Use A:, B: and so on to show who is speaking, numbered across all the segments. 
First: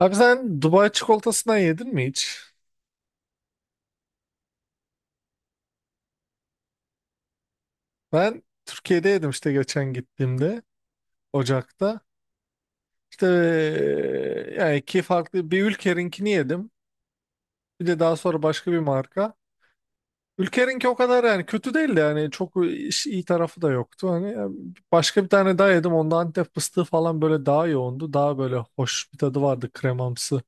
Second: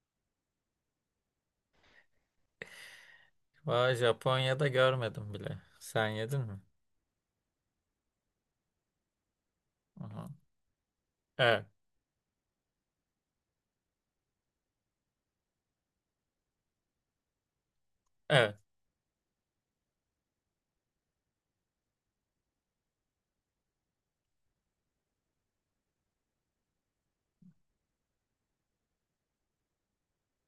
A: Abi sen Dubai çikolatasından yedin mi hiç?
B: Vay Japonya'da görmedim bile. Sen yedin mi?
A: Ben Türkiye'de yedim işte geçen
B: Aha.
A: gittiğimde
B: Evet.
A: Ocak'ta. İşte yani iki farklı bir Ülker'inkini yedim. Bir de daha sonra
B: Evet.
A: başka bir marka. Ülker'inki o kadar yani kötü değildi, yani çok iyi tarafı da yoktu. Hani yani başka bir tane daha yedim. Onda Antep fıstığı falan böyle daha yoğundu. Daha böyle hoş bir tadı vardı, kremamsı.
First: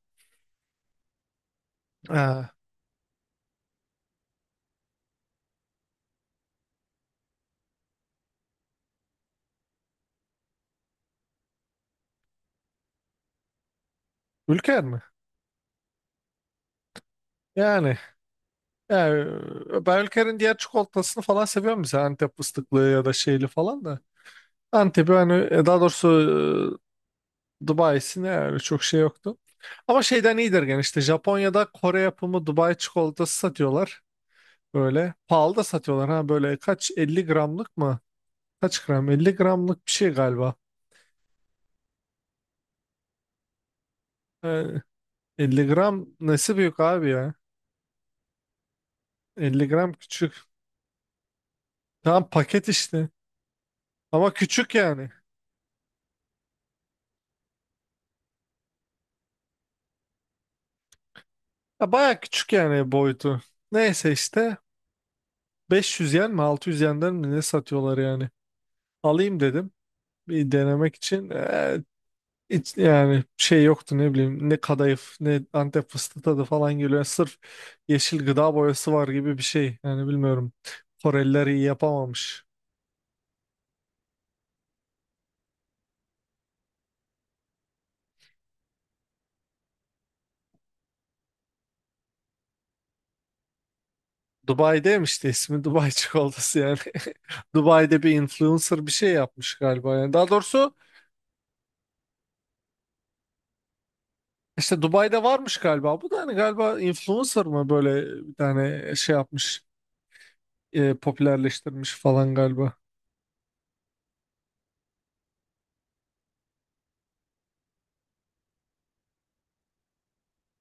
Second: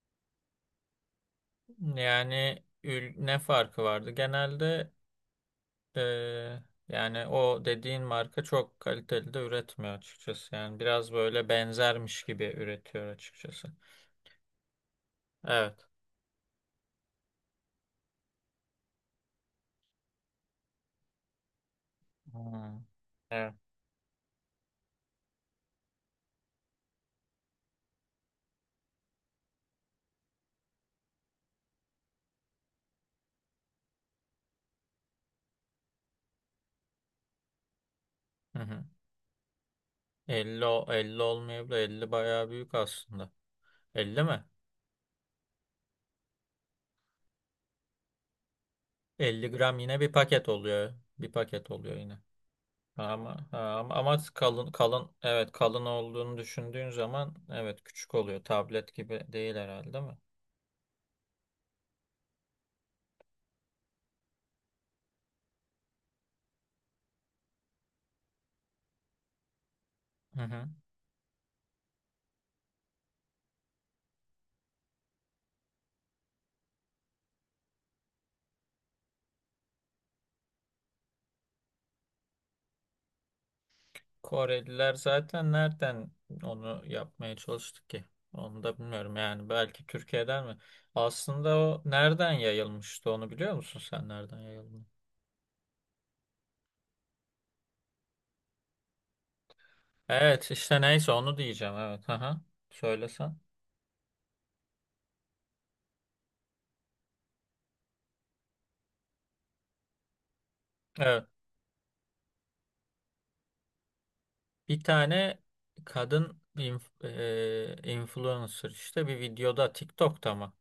A: Ha,
B: Ne farkı vardı? Genelde e, yani o dediğin marka çok kaliteli de üretmiyor açıkçası. Yani biraz böyle benzermiş gibi üretiyor açıkçası.
A: Ülker mi?
B: Evet.
A: Yani, yani ben Ülker'in diğer çikolatasını falan seviyorum, mesela Antep
B: Hmm.
A: fıstıklı ya da şeyli
B: Evet.
A: falan da. Antep'i hani daha doğrusu Dubai'si ne yani, çok şey yoktu. Ama şeyden iyidir gene, işte Japonya'da Kore yapımı Dubai çikolatası satıyorlar. Böyle pahalı da satıyorlar, ha böyle kaç, 50 gramlık mı?
B: Hı hı.
A: Kaç gram? Elli gramlık bir şey galiba.
B: 50, 50 olmayabilir. 50 bayağı büyük aslında. 50 mi?
A: Ee, 50 gram nesi büyük abi ya?
B: Elli
A: Elli
B: gram
A: gram
B: yine bir
A: küçük.
B: paket oluyor. Bir paket oluyor yine.
A: Tamam paket işte.
B: Ama, ha, ama ama
A: Ama
B: kalın
A: küçük
B: kalın,
A: yani.
B: evet, kalın olduğunu düşündüğün zaman evet küçük oluyor. Tablet gibi değil herhalde, değil mi?
A: Ya baya küçük yani boyutu. Neyse işte 500 yen mi 600 yenden mi ne satıyorlar yani. Alayım dedim
B: Hı
A: bir
B: hı.
A: denemek için. Hiç yani şey yoktu, ne bileyim ne kadayıf ne Antep fıstığı tadı falan geliyor. Yani sırf yeşil gıda boyası var gibi bir şey. Yani bilmiyorum. Koreliler iyi yapamamış.
B: Koreliler zaten nereden onu yapmaya çalıştı ki? Onu da bilmiyorum, yani belki Türkiye'den mi? Aslında o nereden yayılmıştı, onu biliyor musun, sen nereden yayılmış?
A: Dubai'deymiş de, ismi Dubai çikolatası yani. Dubai'de bir influencer bir şey yapmış galiba. Yani daha
B: Evet
A: doğrusu
B: işte neyse onu diyeceğim, evet. Aha, söylesen.
A: işte Dubai'de varmış galiba. Bu da hani galiba influencer mı, böyle bir tane şey yapmış,
B: Evet,
A: popülerleştirmiş falan galiba.
B: bir tane kadın influencer işte, bir videoda, TikTok'ta mı?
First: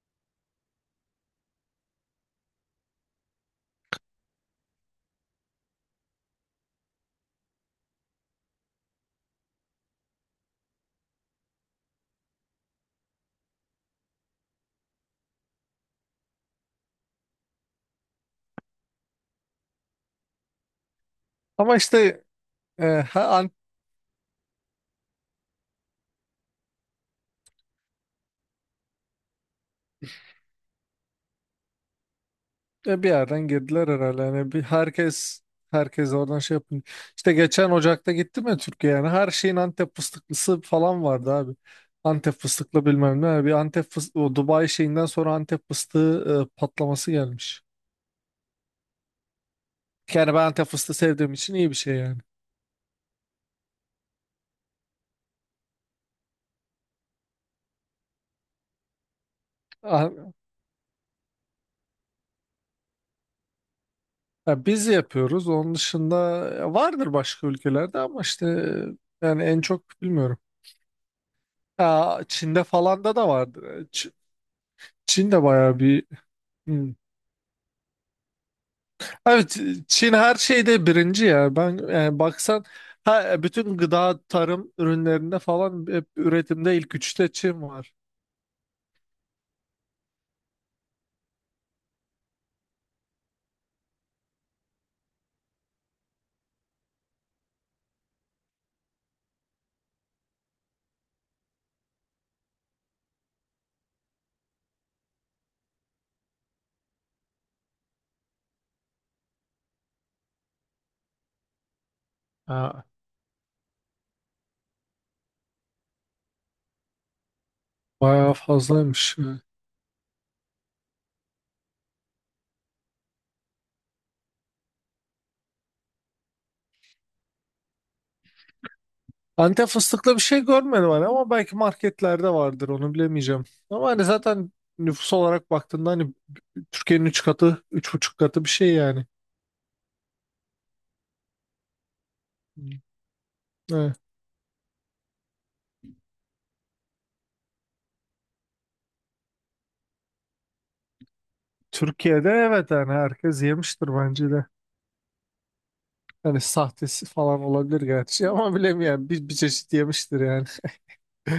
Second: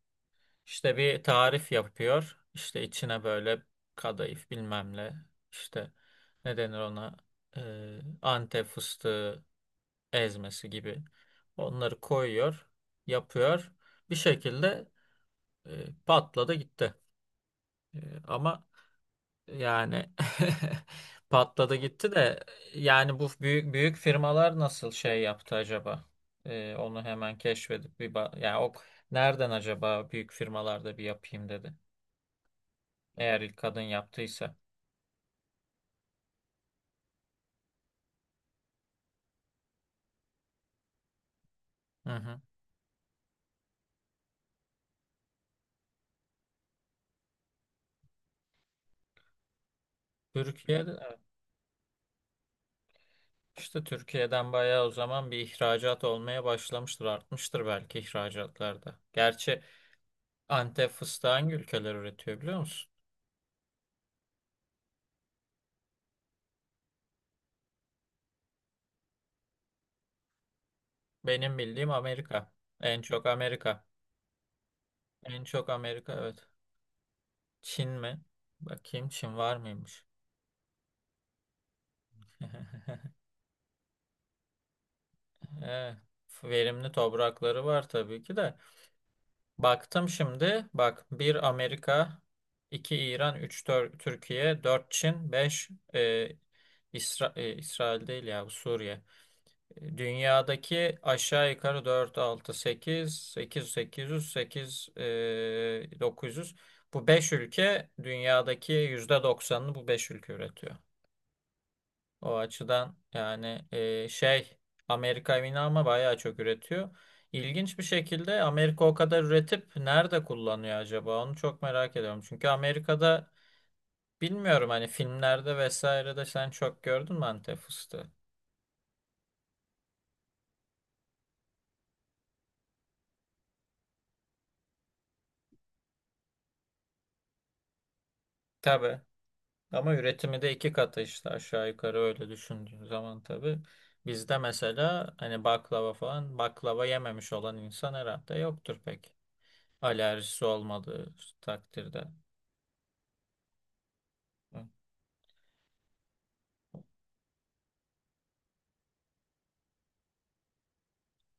B: İşte bir tarif yapıyor. İşte içine böyle kadayıf bilmem ne. İşte ne denir ona, Antep fıstığı ezmesi gibi. Onları koyuyor, yapıyor. Bir şekilde patladı gitti. E, ama yani patladı
A: Ama
B: gitti
A: işte
B: de,
A: e,
B: yani bu
A: ha,
B: büyük büyük firmalar nasıl şey yaptı acaba? Onu hemen keşfedip yani o nereden acaba büyük firmalarda bir yapayım dedi.
A: e bir
B: Eğer
A: yerden
B: ilk kadın
A: girdiler herhalde. Yani
B: yaptıysa.
A: bir herkes herkes oradan şey yapın. İşte geçen Ocak'ta gittim ya Türkiye, yani her şeyin Antep fıstıklısı falan vardı abi.
B: Hı
A: Antep
B: hı.
A: fıstıklı bilmem ne. Yani bir Antep fıstığı, o Dubai şeyinden sonra Antep fıstığı patlaması gelmiş. Yani ben Antep
B: Türkiye'de
A: fıstığı
B: evet.
A: sevdiğim için iyi bir şey yani.
B: işte Türkiye'den bayağı o zaman bir ihracat olmaya başlamıştır, artmıştır belki ihracatlarda. Gerçi
A: A-
B: Antep fıstığı hangi ülkeler üretiyor biliyor musun?
A: Ya biz yapıyoruz. Onun dışında vardır başka ülkelerde, ama işte yani en çok bilmiyorum.
B: Benim bildiğim
A: Ya
B: Amerika.
A: Çin'de
B: En
A: falan da
B: çok
A: da vardır.
B: Amerika.
A: Ç- Çin
B: En çok
A: bayağı bir
B: Amerika, evet.
A: hmm,
B: Çin mi? Bakayım Çin
A: abi,
B: var mıymış?
A: Çin her şeyde birinci ya. Ben yani baksan, ha, bütün gıda tarım ürünlerinde falan
B: Evet.
A: hep üretimde
B: Verimli
A: ilk üçte Çin
B: toprakları var
A: var.
B: tabii ki de. Baktım şimdi. Bak, bir Amerika, 2 İran, üç dört Türkiye, dört Çin, 5 İsrail değil ya, bu Suriye. Dünyadaki aşağı yukarı dört altı sekiz sekiz sekiz yüz sekiz 900. Bu 5 ülke dünyadaki %90'ını, bu 5 ülke üretiyor. O
A: Ha,
B: açıdan yani Amerika yine ama bayağı çok üretiyor. İlginç bir
A: bayağı
B: şekilde Amerika o
A: fazlaymış
B: kadar
A: yani.
B: üretip nerede kullanıyor acaba? Onu çok merak ediyorum. Çünkü Amerika'da bilmiyorum, hani filmlerde vesaire de sen çok gördün mü Antep fıstığı?
A: Antep fıstıklı bir şey görmedim hani, ama belki marketlerde vardır, onu bilemeyeceğim. Ama hani zaten nüfus olarak baktığında hani Türkiye'nin 3 katı, üç buçuk katı bir şey
B: Tabii.
A: yani.
B: Ama üretimi de iki katı işte, aşağı yukarı öyle düşündüğün zaman tabii.
A: Evet.
B: Bizde mesela hani baklava falan, baklava yememiş olan insan herhalde yoktur pek. Alerjisi olmadığı takdirde.
A: Türkiye'de, evet, yani herkes yemiştir bence de. Hani sahtesi falan olabilir gerçi, ama bilemiyorum, bir çeşit yemiştir yani. Ee,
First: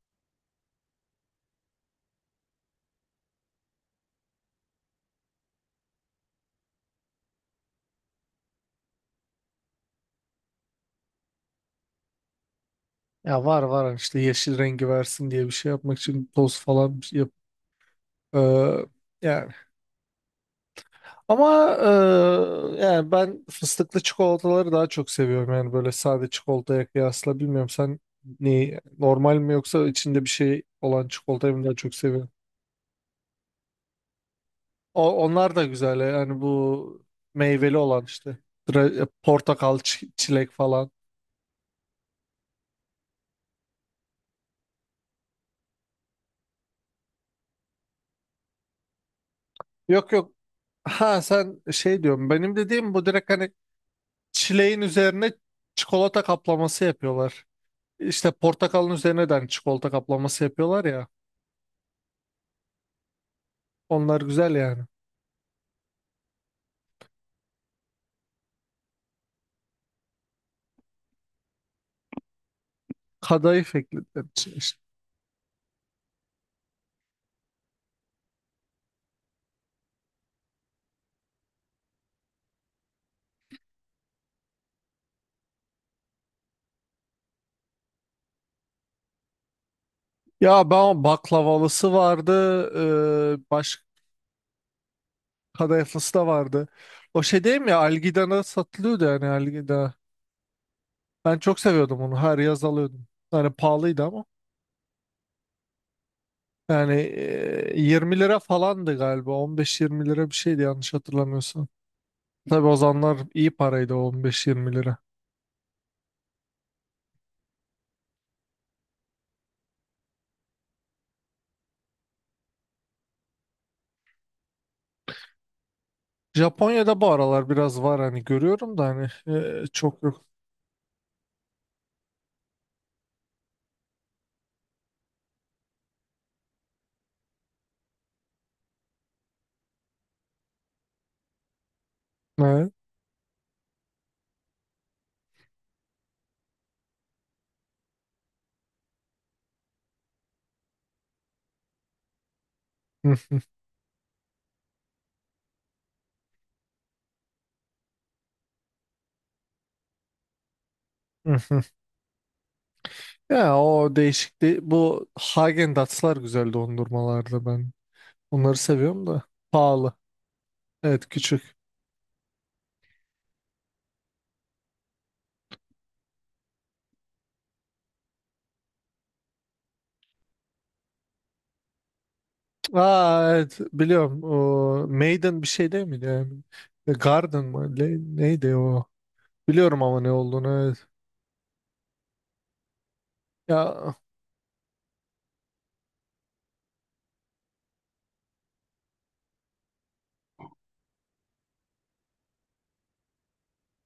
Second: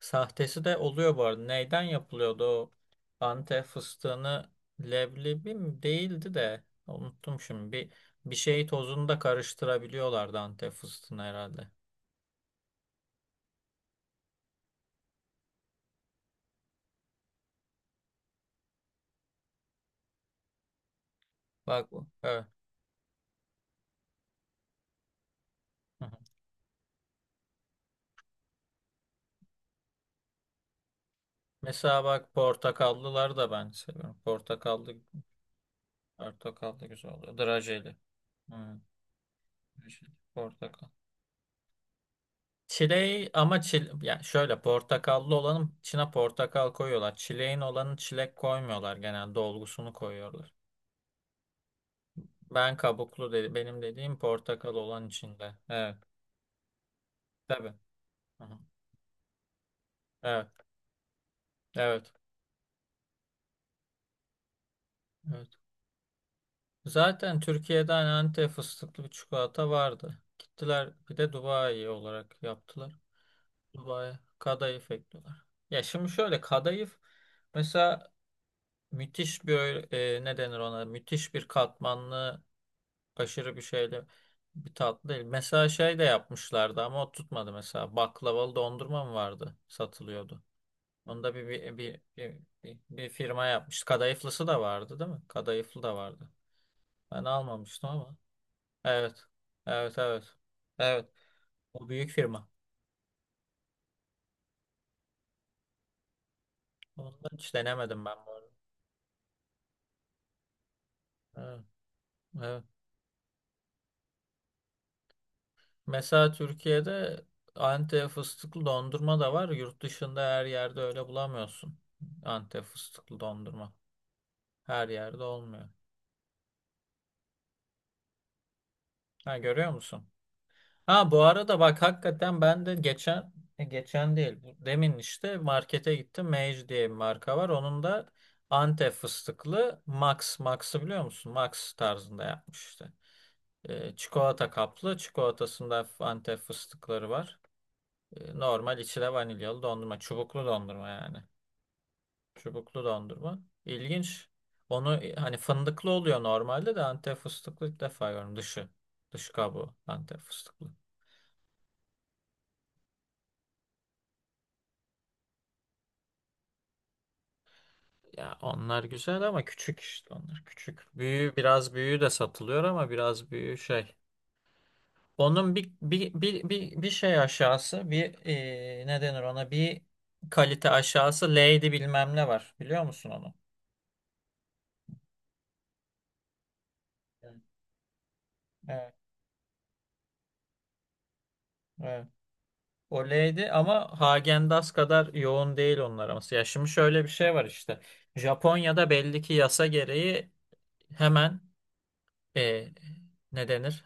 B: Sahtesi de oluyor bu arada. Neyden yapılıyordu o Antep fıstığını, leblebi mi değildi de unuttum şimdi. Bir şey tozunu da karıştırabiliyorlardı Antep fıstığını herhalde.
A: ya var var, hani işte yeşil rengi versin diye bir şey yapmak için toz falan bir şey yap. Ee, yani ama
B: Bak bu. Evet.
A: yani ben fıstıklı çikolataları daha çok seviyorum, yani böyle
B: Hı hı.
A: sade çikolataya kıyasla. Bilmiyorum, sen ne, normal mi yoksa içinde bir şey olan çikolatayı mı daha çok
B: Mesela
A: seviyorsun?
B: bak, portakallıları da ben seviyorum. Portakallı
A: O, onlar da güzel yani,
B: portakallı
A: bu
B: güzel oluyor.
A: meyveli
B: Drajeli.
A: olan işte,
B: Hı,
A: Portakal,
B: drajeli.
A: çilek
B: Portakal.
A: falan.
B: Çileği ama yani şöyle portakallı olanın içine portakal koyuyorlar. Çileğin olanı çilek koymuyorlar, genelde dolgusunu
A: Yok yok.
B: koyuyorlar.
A: Ha sen şey diyorum. Benim
B: Ben
A: dediğim bu, direkt
B: kabuklu
A: hani
B: dedi. Benim dediğim portakal
A: çileğin
B: olan
A: üzerine
B: içinde. Evet.
A: çikolata kaplaması yapıyorlar.
B: Tabii.
A: İşte
B: Hı-hı.
A: portakalın üzerine de hani çikolata kaplaması
B: Evet.
A: yapıyorlar ya.
B: Evet.
A: Onlar güzel yani.
B: Evet. Zaten Türkiye'den Antep fıstıklı bir çikolata vardı. Gittiler bir de Dubai olarak yaptılar.
A: Kadayıf
B: Dubai
A: eklediler içine işte.
B: kadayıf ekliyorlar. Ya şimdi şöyle kadayıf mesela müthiş bir ne denir ona? Müthiş bir katmanlı, aşırı bir şeyle bir tatlı değil. Mesela şey de yapmışlardı ama o tutmadı mesela. Baklavalı dondurma mı vardı? Satılıyordu.
A: Ya ben
B: Onda bir bir,
A: baklavalısı
B: bir, bir,
A: vardı.
B: bir- bir firma
A: E, baş
B: yapmış. Kadayıflısı da vardı değil mi? Kadayıflı da
A: Kadayıflısı da
B: vardı.
A: vardı. O
B: Ben
A: şey değil mi ya,
B: almamıştım ama.
A: Algida'da satılıyordu,
B: Evet.
A: yani Algida.
B: Evet evet. Evet.
A: Ben çok
B: O
A: seviyordum
B: büyük
A: onu. Her
B: firma.
A: yaz alıyordum. Yani pahalıydı ama. Yani
B: Ondan hiç denemedim ben
A: 20
B: bu
A: lira
B: arada.
A: falandı galiba. 15-20 lira bir şeydi yanlış
B: Evet.
A: hatırlamıyorsam.
B: Evet.
A: Tabii o zamanlar iyi paraydı o 15-20 lira.
B: Mesela Türkiye'de Antep fıstıklı dondurma da var. Yurt dışında her yerde öyle bulamıyorsun. Antep fıstıklı dondurma. Her yerde olmuyor.
A: Japonya'da bu aralar biraz var, hani görüyorum da, hani
B: Ha, görüyor
A: çok
B: musun?
A: yok.
B: Ha bu arada bak, hakikaten ben de geçen geçen değil, demin işte markete gittim. Mage diye bir marka var. Onun da Antep fıstıklı Max Max'ı biliyor musun? Max tarzında yapmış
A: Evet.
B: işte. Çikolata kaplı. Çikolatasında hafif Antep fıstıkları var. Normal içi de vanilyalı dondurma. Çubuklu dondurma yani. Çubuklu
A: Hı,
B: dondurma. İlginç. Onu hani fındıklı oluyor normalde de Antep fıstıklı ilk defa görüyorum. Dışı. Dış kabuğu Antep fıstıklı.
A: hı, hı. Ya o değişikti. Bu Hagen Dazs'lar güzeldi dondurmalarda ben.
B: Ya
A: Onları
B: onlar
A: seviyorum
B: güzel
A: da.
B: ama küçük,
A: Pahalı.
B: işte onlar küçük.
A: Evet
B: Büyüğü,
A: küçük.
B: biraz büyüğü de satılıyor ama biraz büyüğü şey. Onun bir şey aşağısı bir ne denir ona, bir kalite aşağısı Lady bilmem ne var. Biliyor musun
A: Aa
B: onu?
A: evet biliyorum. O, Maiden bir şey değil miydi yani?
B: Evet.
A: Garden mı? Neydi o?
B: Evet.
A: Biliyorum ama ne olduğunu. Evet.
B: Evet. O Lady
A: Ya
B: ama Häagen Dazs kadar yoğun değil onlar ama. Ya şimdi şöyle bir şey var işte. Japonya'da belli ki yasa gereği hemen eee ne denir?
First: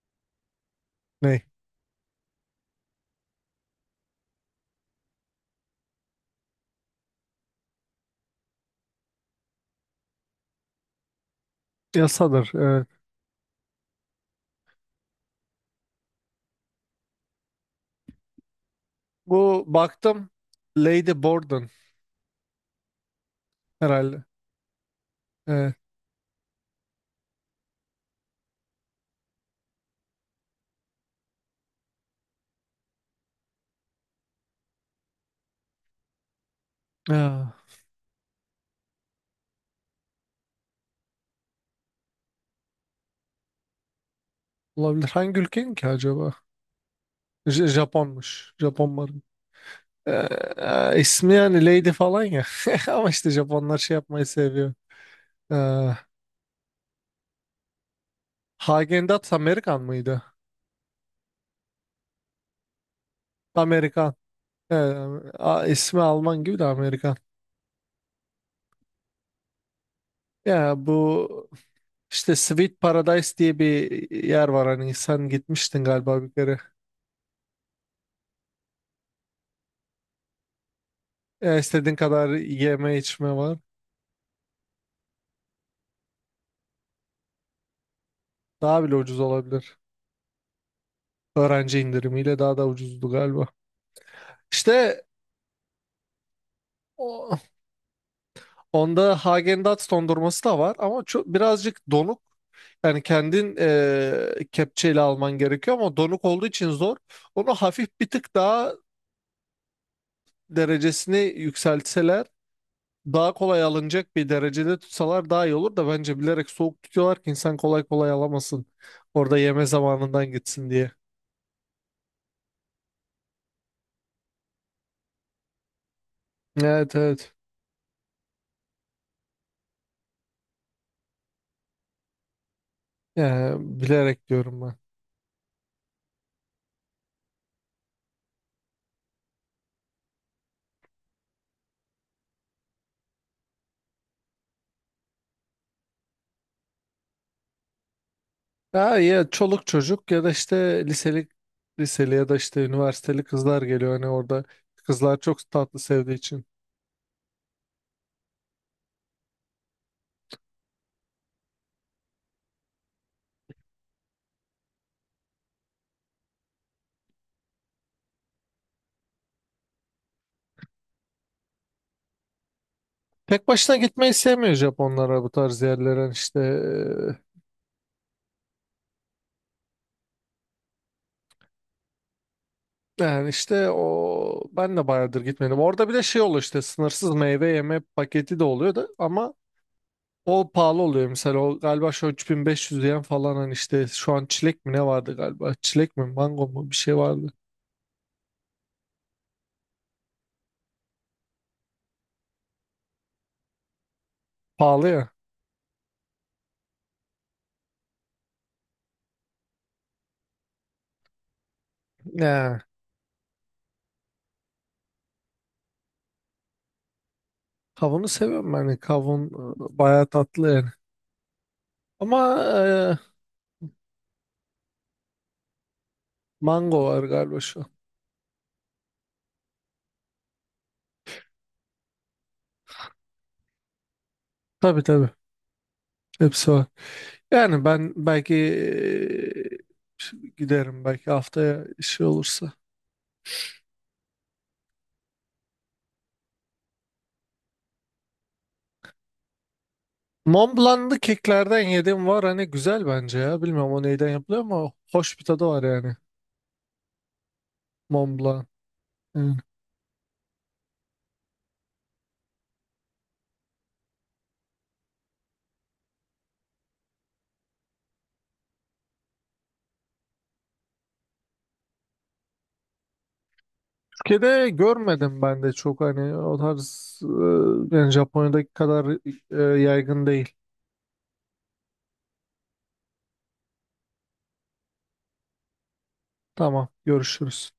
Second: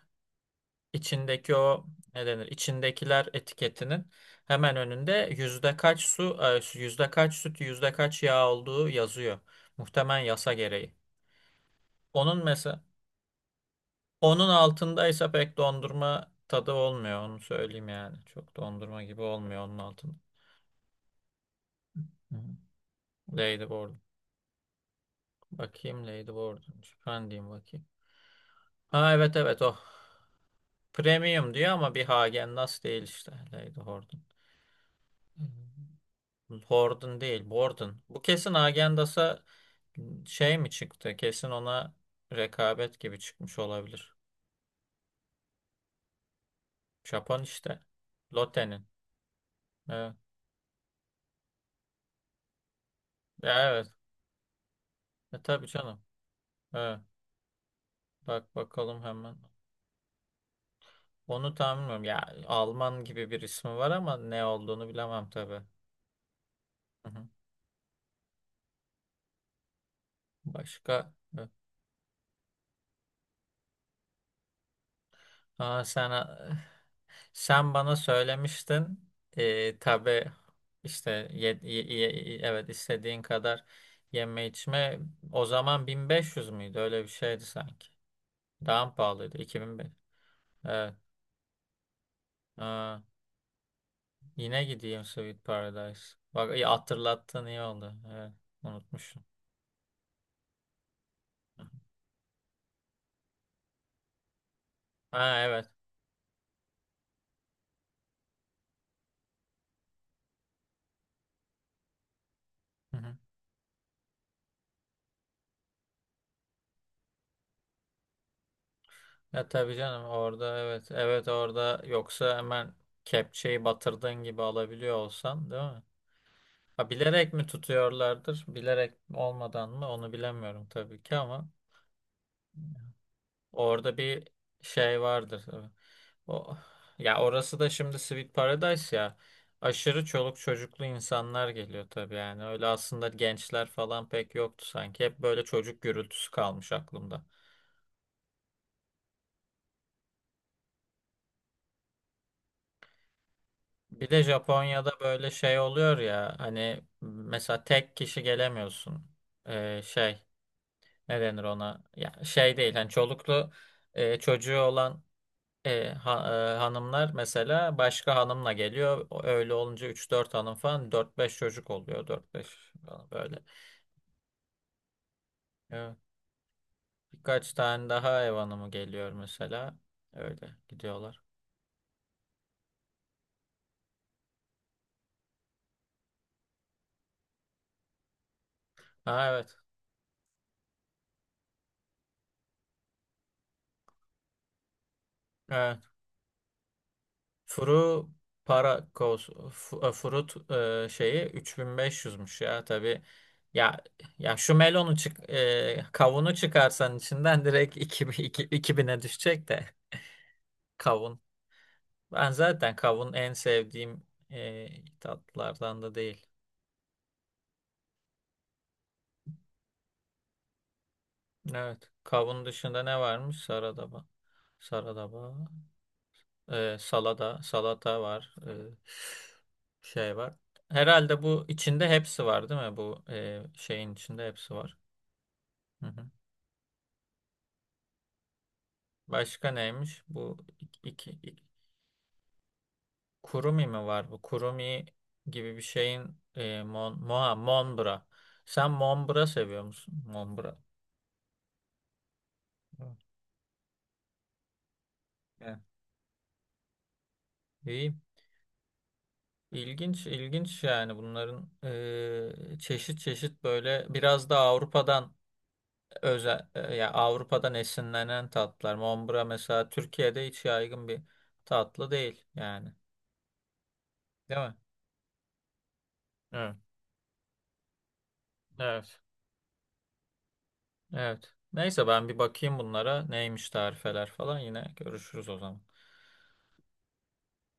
A: ne?
B: İçindeki o ne denir, İçindekiler etiketinin hemen önünde yüzde kaç su, yüzde kaç süt, yüzde kaç yağ olduğu yazıyor. Muhtemelen yasa gereği. Onun
A: Yasadır.
B: mesela,
A: Evet.
B: onun altındaysa pek dondurma tadı olmuyor, onu söyleyeyim yani. Çok dondurma gibi olmuyor
A: Bu
B: onun altında.
A: baktım. Lady Borden
B: Hı hı. Ladyboard.
A: herhalde. Evet.
B: Bakayım Ladyboard. Ben diyeyim bakayım. Ha evet evet, o. Premium diyor ama bir Hagen Dazs değil işte, Lady Horton. Horton değil,
A: Ya,
B: Borden. Bu kesin Agendas'a şey mi çıktı? Kesin ona rekabet gibi çıkmış olabilir.
A: olabilir. Hangi ülkenin ki acaba?
B: Japon işte.
A: Japonmuş.
B: Lotte'nin.
A: Japon marka.
B: Evet.
A: İsmi yani Lady falan ya. Ama işte
B: Ya
A: Japonlar
B: evet.
A: şey yapmayı seviyor.
B: E
A: Ee,
B: tabii canım. Evet. Bak bakalım
A: Hagen Dazs
B: hemen.
A: Amerikan mıydı?
B: Onu tahmin etmiyorum. Ya Alman gibi bir ismi var
A: Amerikan.
B: ama ne
A: Ee,
B: olduğunu bilemem tabii.
A: ismi Alman gibi de
B: Hı
A: Amerikan.
B: hı.
A: Ya
B: Başka. Evet.
A: bu işte Sweet Paradise diye bir yer var, hani sen gitmiştin
B: Aa sen,
A: galiba bir kere.
B: sen bana söylemiştin. Tabii işte
A: Ya istediğin kadar
B: evet
A: yeme
B: istediğin
A: içme var.
B: kadar yeme içme. O zaman 1500 müydü? Öyle bir şeydi sanki.
A: Daha
B: Daha mı
A: bile ucuz
B: pahalıydı?
A: olabilir.
B: 2005. Evet.
A: Öğrenci indirimiyle daha da
B: Aa,
A: ucuzdu galiba.
B: yine gideyim
A: İşte
B: Sweet Paradise. Bak iyi
A: o,
B: hatırlattın, iyi oldu. Evet,
A: onda
B: unutmuşum.
A: Häagen-Dazs dondurması da var ama çok, birazcık donuk. Yani kendin kepçeyle alman
B: Ha evet.
A: gerekiyor ama donuk olduğu için zor. Onu hafif bir tık daha derecesini yükseltseler,
B: Hı-hı.
A: daha kolay alınacak bir derecede tutsalar daha iyi olur, da bence bilerek soğuk tutuyorlar ki insan kolay kolay alamasın. Orada
B: Ya
A: yeme
B: tabii canım
A: zamanından
B: orada,
A: gitsin
B: evet.
A: diye.
B: Evet orada, yoksa hemen kepçeyi batırdığın gibi alabiliyor olsan, değil mi? Ha,
A: Evet
B: bilerek
A: evet.
B: mi tutuyorlardır, bilerek olmadan mı, onu bilemiyorum tabii ki ama
A: Yani
B: orada bir
A: bilerek diyorum ben.
B: şey vardır tabii. O, ya orası da şimdi Sweet Paradise ya, aşırı çoluk çocuklu insanlar geliyor tabii, yani öyle aslında gençler falan pek yoktu sanki, hep böyle çocuk gürültüsü kalmış aklımda.
A: Ha, ya çoluk çocuk, ya da işte liseli, ya da işte üniversiteli kızlar geliyor hani
B: Bir de
A: orada,
B: Japonya'da
A: kızlar
B: böyle
A: çok
B: şey
A: tatlı
B: oluyor
A: sevdiği
B: ya,
A: için.
B: hani mesela tek kişi gelemiyorsun. Ee, şey ne denir ona, ya şey değil, hani çoluklu çocuğu olan hanımlar mesela başka hanımla geliyor. Öyle olunca üç dört hanım falan, dört beş çocuk oluyor. Dört beş falan böyle.
A: Tek başına gitmeyi sevmiyor Japonlara bu tarz
B: Evet.
A: yerlere. Hani işte
B: Birkaç tane daha ev hanımı geliyor mesela. Öyle gidiyorlar.
A: yani işte o, ben de bayağıdır gitmedim. Orada bir de şey oluyor, işte sınırsız meyve yeme paketi de oluyor da,
B: Ha
A: ama
B: evet.
A: o pahalı oluyor mesela, o galiba şu an 3.500 yen falan, hani işte şu an çilek mi ne vardı galiba,
B: Evet.
A: çilek mi mango mu bir şey vardı,
B: Furu para kos fu- e, furut e, Şeyi 3500'müş ya tabii. Ya ya şu
A: pahalı
B: melonu
A: ya.
B: kavunu çıkarsan içinden direkt iki bine düşecek de, kavun. Ben
A: Ne.
B: zaten kavun en sevdiğim e, tatlılardan da değil.
A: Kavunu seviyorum ben. Hani kavun bayağı tatlı yani.
B: Evet.
A: Ama
B: Kavun dışında ne varmış? Saradaba. Saradaba.
A: mango var
B: Salada.
A: galiba şu an.
B: Salata var. Şey var. Herhalde bu içinde hepsi var değil mi? Bu şeyin içinde hepsi var.
A: Tabii tabii.
B: Hı hı.
A: Hepsi var. Yani ben belki
B: Başka neymiş? Bu iki,
A: giderim.
B: iki,
A: Belki
B: iki-
A: haftaya işi olursa.
B: kurumi mi var bu? Kurumi gibi bir şeyin monbra. Sen monbra seviyor musun? Monbra.
A: Mont Blanc'lı keklerden yediğim var. Hani güzel
B: Evet.
A: bence ya. Bilmiyorum o neyden yapılıyor, ama hoş bir tadı
B: Evet.
A: var yani.
B: İyi.
A: Mont Blanc. Yani
B: İlginç, ilginç yani bunların çeşit çeşit böyle, biraz da Avrupa'dan özel ya Avrupa'dan esinlenen tatlar. Mombra mesela Türkiye'de hiç yaygın bir tatlı değil yani. Değil
A: Türkiye'de
B: mi?
A: görmedim ben de çok, hani o
B: Evet.
A: tarz yani Japonya'daki kadar
B: Evet.
A: yaygın değil.
B: Evet. Neyse ben bir bakayım bunlara neymiş tarifeler falan, yine görüşürüz o zaman.
A: Tamam görüşürüz.